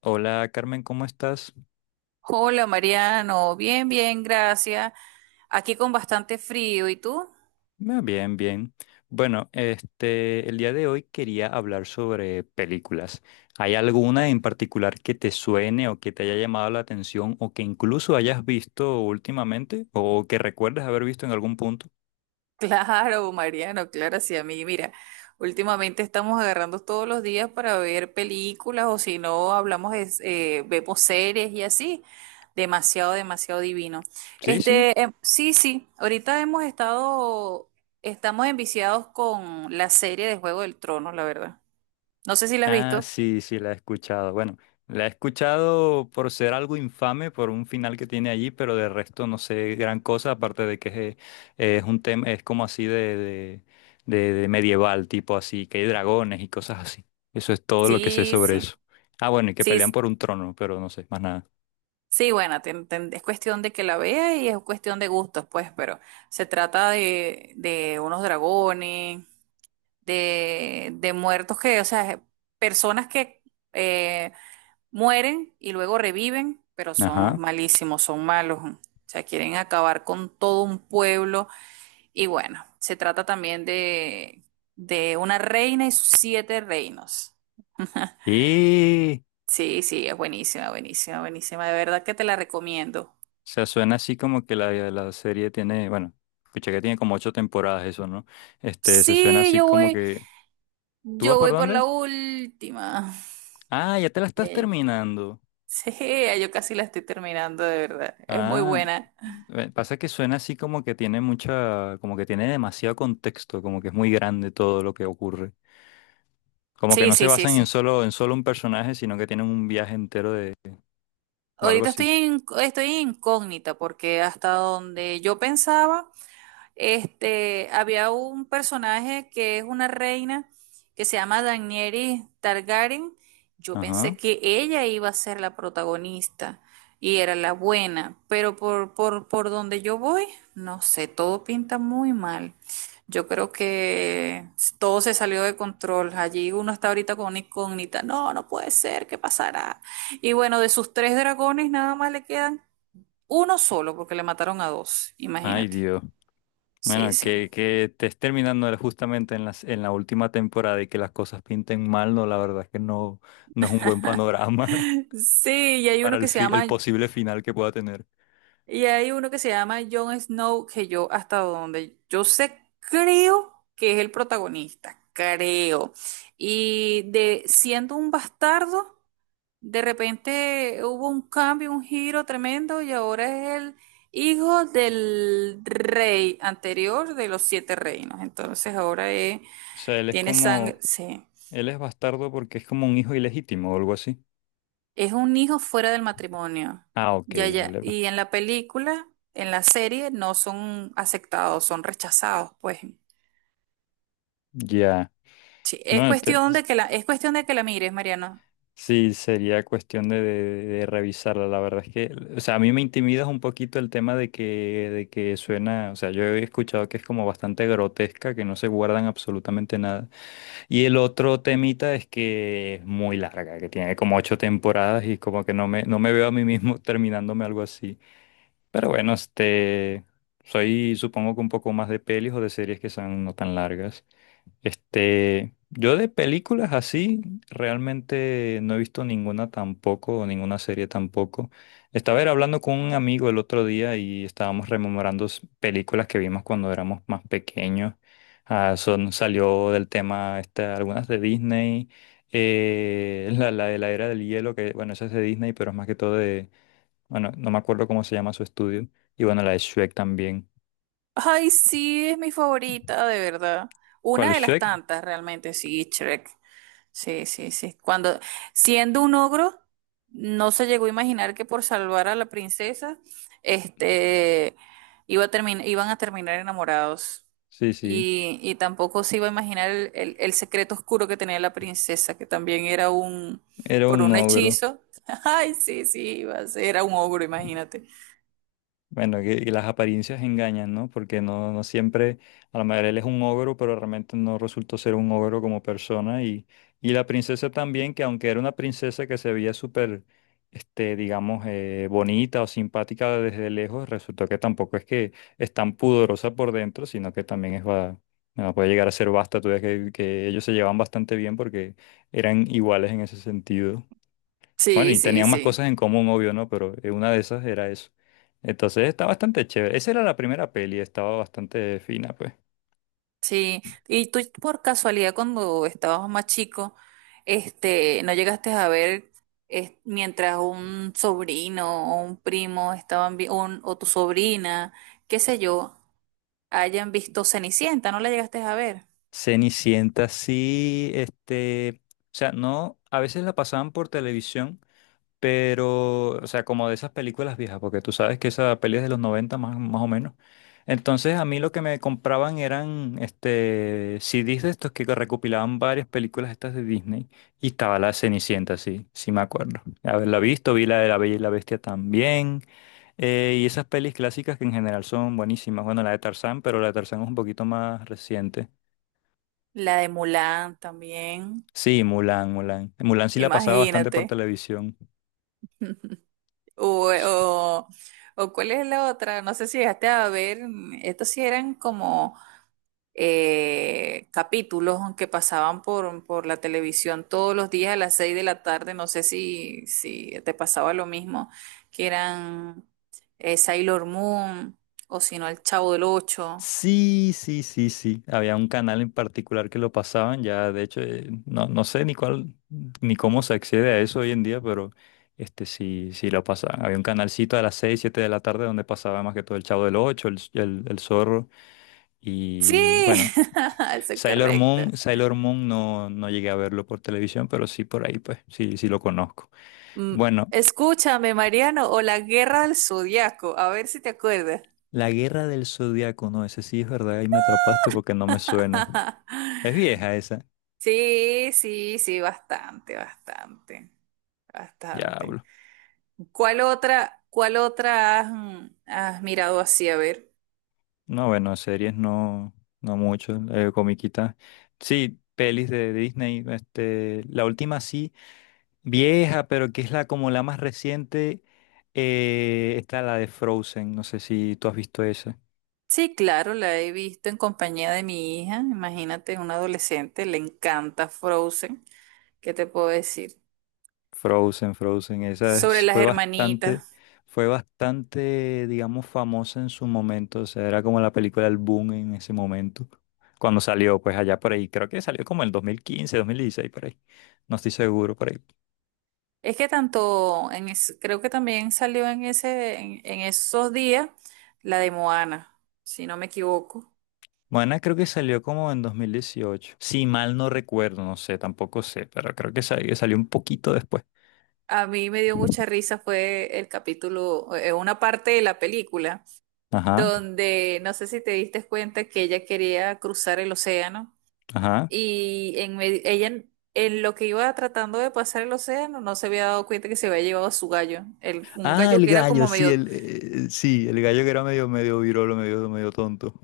Hola Carmen, ¿cómo estás? Hola Mariano, bien, bien, gracias. Aquí con bastante frío, ¿y tú? Ah, bien, bien. Bueno, el día de hoy quería hablar sobre películas. ¿Hay alguna en particular que te suene o que te haya llamado la atención o que incluso hayas visto últimamente o que recuerdes haber visto en algún punto? Claro, Mariano, claro, sí, a mí. Mira, últimamente estamos agarrando todos los días para ver películas o si no hablamos, vemos series y así. Demasiado, demasiado divino. Sí, sí. Sí, sí, ahorita hemos estado, estamos enviciados con la serie de Juego del Trono, la verdad. No sé si la has Ah, visto. sí, sí, la he escuchado. Bueno, la he escuchado por ser algo infame, por un final que tiene allí, pero de resto no sé gran cosa, aparte de que es un tema, es como así de medieval, tipo así, que hay dragones y cosas así. Eso es todo lo que sé Sí, sobre sí. eso. Ah, bueno, y que Sí, pelean por un trono, pero no sé más nada. sí, bueno, es cuestión de que la vea y es cuestión de gustos, pues, pero se trata de unos dragones, de muertos que, o sea, personas que eh, mueren y luego reviven, pero son Ajá. malísimos, son malos. O sea, quieren acabar con todo un pueblo. Y bueno, se trata también de una reina y sus siete reinos. Y, o Sí, sí, es buenísima, buenísima, buenísima. De verdad que te la recomiendo. sea, suena así como que la serie tiene, bueno, escuché que tiene como ocho temporadas eso, ¿no? Este, se suena Sí, así yo como voy. que... ¿Tú vas Yo por voy por la dónde? última. Ah, ya te la estás Sí. terminando. Sí, yo casi la estoy terminando, de verdad. Es muy Ah, buena. Pasa que suena así como que tiene mucha, como que tiene demasiado contexto, como que es muy grande todo lo que ocurre. Como que Sí, no se sí, sí, basan sí. En solo un personaje, sino que tienen un viaje entero de, o algo Ahorita estoy así. Estoy incógnita porque hasta donde yo pensaba. Este, había un personaje que es una reina que se llama Daenerys Targaryen. Yo Ajá. pensé que ella iba a ser la protagonista y era la buena, pero por donde yo voy, no sé, todo pinta muy mal. Yo creo que todo se salió de control. Allí uno está ahorita con una incógnita. No, no puede ser, ¿qué pasará? Y bueno, de sus tres dragones nada más le quedan uno solo porque le mataron a dos, Ay, imagínate. Dios. Sí, Bueno, sí. Que te estés terminando justamente en las, en la última temporada y que las cosas pinten mal, no, la verdad es que no, no es un buen panorama Sí, para el, fi- el posible final que pueda tener. y hay uno que se llama Jon Snow, que yo hasta donde yo sé, creo que es el protagonista, creo. Y de siendo un bastardo, de repente hubo un cambio, un giro tremendo, y ahora es el hijo del rey anterior de los siete reinos. Entonces ahora O sea, él es tiene sangre, como, sí. él es bastardo porque es como un hijo ilegítimo o algo así. Es un hijo fuera del matrimonio. Ah, ok, Ya, ya. vale, va- Y en la película, en la serie, no son aceptados, son rechazados, pues. Ya. Sí, es No, te- cuestión de que la, es cuestión de que la mires, Mariano. sí, sería cuestión de revisarla. La verdad es que, o sea, a mí me intimida un poquito el tema de que suena, o sea, yo he escuchado que es como bastante grotesca, que no se guardan absolutamente nada. Y el otro temita es que es muy larga, que tiene como ocho temporadas y como que no me, no me veo a mí mismo terminándome algo así. Pero bueno, este, soy supongo que un poco más de pelis o de series que son no tan largas. Este, yo de películas así realmente no he visto ninguna tampoco, o ninguna serie tampoco. Estaba era hablando con un amigo el otro día y estábamos rememorando s- películas que vimos cuando éramos más pequeños. Ah, son, salió del tema esta- algunas de Disney, la de la era del hielo, que bueno, esa es de Disney, pero es más que todo bueno, no me acuerdo cómo se llama su estudio. Y bueno, la de Shrek también. Ay, sí, es mi favorita, de verdad. ¿Cuál? Una de las ¿Shrek? tantas, realmente, sí, Shrek. Sí, sí, sí. Cuando, siendo un ogro, no se llegó a imaginar que por salvar a la princesa, este, iban a terminar enamorados. Sí, sí. Y tampoco se iba a imaginar el secreto oscuro que tenía la princesa, que también era un, Era por un un ogro. hechizo. Ay, sí, sí, iba a ser, era un ogro, imagínate. Bueno, que- y las apariencias engañan, ¿no? Porque no, no siempre, a la mayoría él es un ogro, pero realmente no resultó ser un ogro como persona. Y la princesa también, que aunque era una princesa que se veía súper, digamos, bonita o simpática desde lejos, resultó que tampoco es que es tan pudorosa por dentro, sino que también es, va, bueno, puede llegar a ser basta. Tú ves que ellos se llevan bastante bien porque eran iguales en ese sentido. Bueno, Sí, y sí, tenían más sí. cosas en común, obvio, ¿no? Pero una de esas era eso. Entonces está bastante chévere. Esa era la primera peli, estaba bastante fina, pues. Sí, y tú por casualidad cuando estabas más chico, no llegaste a ver mientras un sobrino o un primo estaban o tu sobrina, qué sé yo, hayan visto Cenicienta, ¿no la llegaste a ver? Cenicienta, sí, o sea, no, a veces la pasaban por televisión. Pero, o sea, como de esas películas viejas, porque tú sabes que esa peli es de los 90 más, más o menos. Entonces a mí lo que me compraban eran este, CDs de estos que recopilaban varias películas estas de Disney y estaba la Cenicienta, sí, sí me acuerdo. Haberla visto, vi la de La Bella y la Bestia también. Y esas pelis clásicas que en general son buenísimas. Bueno, la de Tarzán, pero la de Tarzán es un poquito más reciente. La de Mulan también, Sí, Mulan. Mulan sí la pasaba bastante por imagínate. televisión. O, o, o cuál es la otra, no sé si llegaste a ver, estos sí eran como capítulos que pasaban por la televisión todos los días a las 6 de la tarde. No sé si, si te pasaba lo mismo, que eran Sailor Moon o si no, El Chavo del Ocho. Sí, sí, sí, sí. Había un canal en particular que lo pasaban, ya de hecho, no, no sé ni cuál, ni cómo se accede a eso hoy en día, pero este sí, sí lo pasaban. Había un canalcito a las 6, 7 de la tarde donde pasaba más que todo el Chavo del Ocho, el Zorro Sí, y bueno, eso es Sailor correcto. Moon, Sailor Moon no, no llegué a verlo por televisión, pero sí por ahí, pues, sí, sí lo conozco. Mm, Bueno, Escúchame, Mariano, o La Guerra del Zodiaco, a ver si te acuerdas. La Guerra del Zodiaco, no, ese sí es verdad, ahí me atrapaste porque no me suena. Es vieja esa, Sí, sí, sí, bastante, bastante, ya. bastante. Cuál otra has, has mirado así? A ver. No, bueno, series no, no mucho, comiquitas. Sí, pelis de Disney, la última sí, vieja, pero que es la como la más reciente, está la de Frozen, no sé si tú has visto esa. Sí, claro, la he visto en compañía de mi hija. Imagínate, un adolescente, le encanta Frozen. ¿Qué te puedo decir? Frozen, esa Sobre es- las hermanitas. fue bastante, digamos, famosa en su momento, o sea, era como la película del boom en ese momento, cuando salió, pues allá por ahí, creo que salió como el dos mil quince, 2016 por ahí, no estoy seguro, por ahí. Es que tanto, creo que también salió en en esos días la de Moana, si no me equivoco. Moana creo que salió como en 2018. Si mal no recuerdo, no sé, tampoco sé, pero creo que sal- que salió un poquito después. A mí me dio mucha risa, fue el capítulo, una parte de la película Ajá, donde no sé si te diste cuenta que ella quería cruzar el océano ajá. y ella en lo que iba tratando de pasar el océano no se había dado cuenta que se había llevado a su gallo, un Ah, gallo el que era gallo, como medio sí, el gallo que era medio, medio virolo, medio, medio tonto.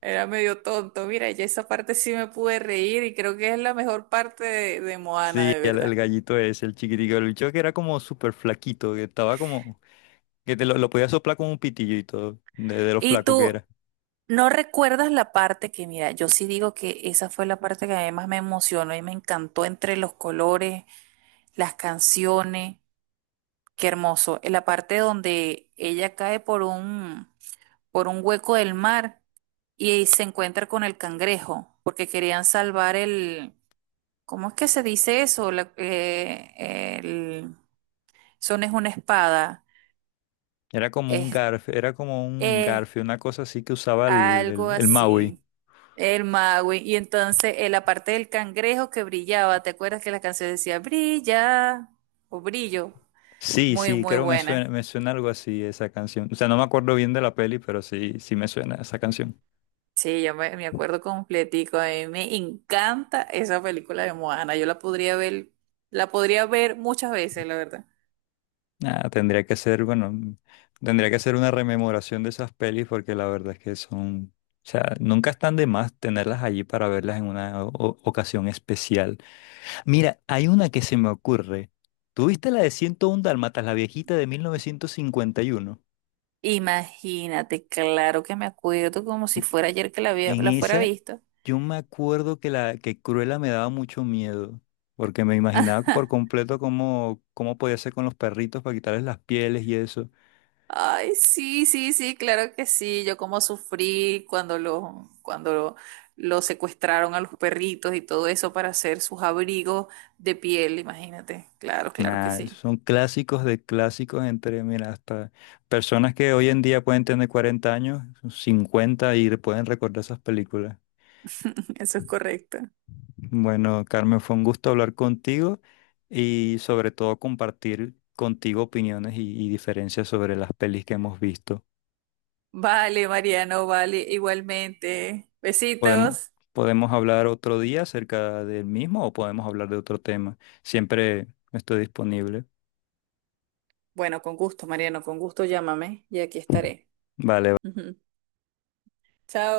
era medio tonto. Mira, ya esa parte sí me pude reír y creo que es la mejor parte de Moana, Sí, de el verdad. gallito es el chiquitico, el bicho que era como súper flaquito, que estaba como, que te lo podía soplar con un pitillo y todo, de lo Y flaco que tú era. no recuerdas la parte que, mira, yo sí digo que esa fue la parte que además me emocionó y me encantó entre los colores, las canciones. Qué hermoso. En la parte donde ella cae por un hueco del mar y se encuentra con el cangrejo, porque querían salvar el, ¿cómo es que se dice eso? El, son es una espada, Era como un es, garf, era como un es garfio, una cosa así que usaba el, algo el, el Maui. así. El mago. Y entonces en la parte del cangrejo que brillaba, ¿te acuerdas que la canción decía brilla o brillo? Sí, Muy, sí, muy creo buena. me suena algo así esa canción. O sea, no me acuerdo bien de la peli, pero sí, sí me suena esa canción. Sí, yo me acuerdo completico. A mí me encanta esa película de Moana. Yo la podría ver muchas veces, la verdad. Ah, tendría que ser, bueno, tendría que ser una rememoración de esas pelis porque la verdad es que son, o sea, nunca están de más tenerlas allí para verlas en una o- ocasión especial. Mira, hay una que se me ocurre. ¿Tuviste la de 101 Dálmatas, la viejita de 1951? Imagínate, claro que me acuerdo como si fuera ayer que la había, En la fuera esa, visto. yo me acuerdo que la que Cruella me daba mucho miedo, porque me imaginaba por completo cómo, cómo podía ser con los perritos para quitarles las pieles y eso. Ay, sí, sí, sí, claro que sí. Yo como sufrí cuando los, cuando lo- los secuestraron a los perritos y todo eso para hacer sus abrigos de piel, imagínate. Claro, claro que Nada, sí. son clásicos de clásicos entre, mira, hasta personas que hoy en día pueden tener 40 años, 50 y pueden recordar esas películas. Eso es correcto. Bueno, Carmen, fue un gusto hablar contigo y sobre todo compartir contigo opiniones y diferencias sobre las pelis que hemos visto. Vale, Mariano, vale, igualmente. Podemos, Besitos. podemos hablar otro día acerca del mismo o podemos hablar de otro tema. Siempre estoy disponible. Bueno, con gusto, Mariano, con gusto llámame y aquí estaré. Vale. Chao.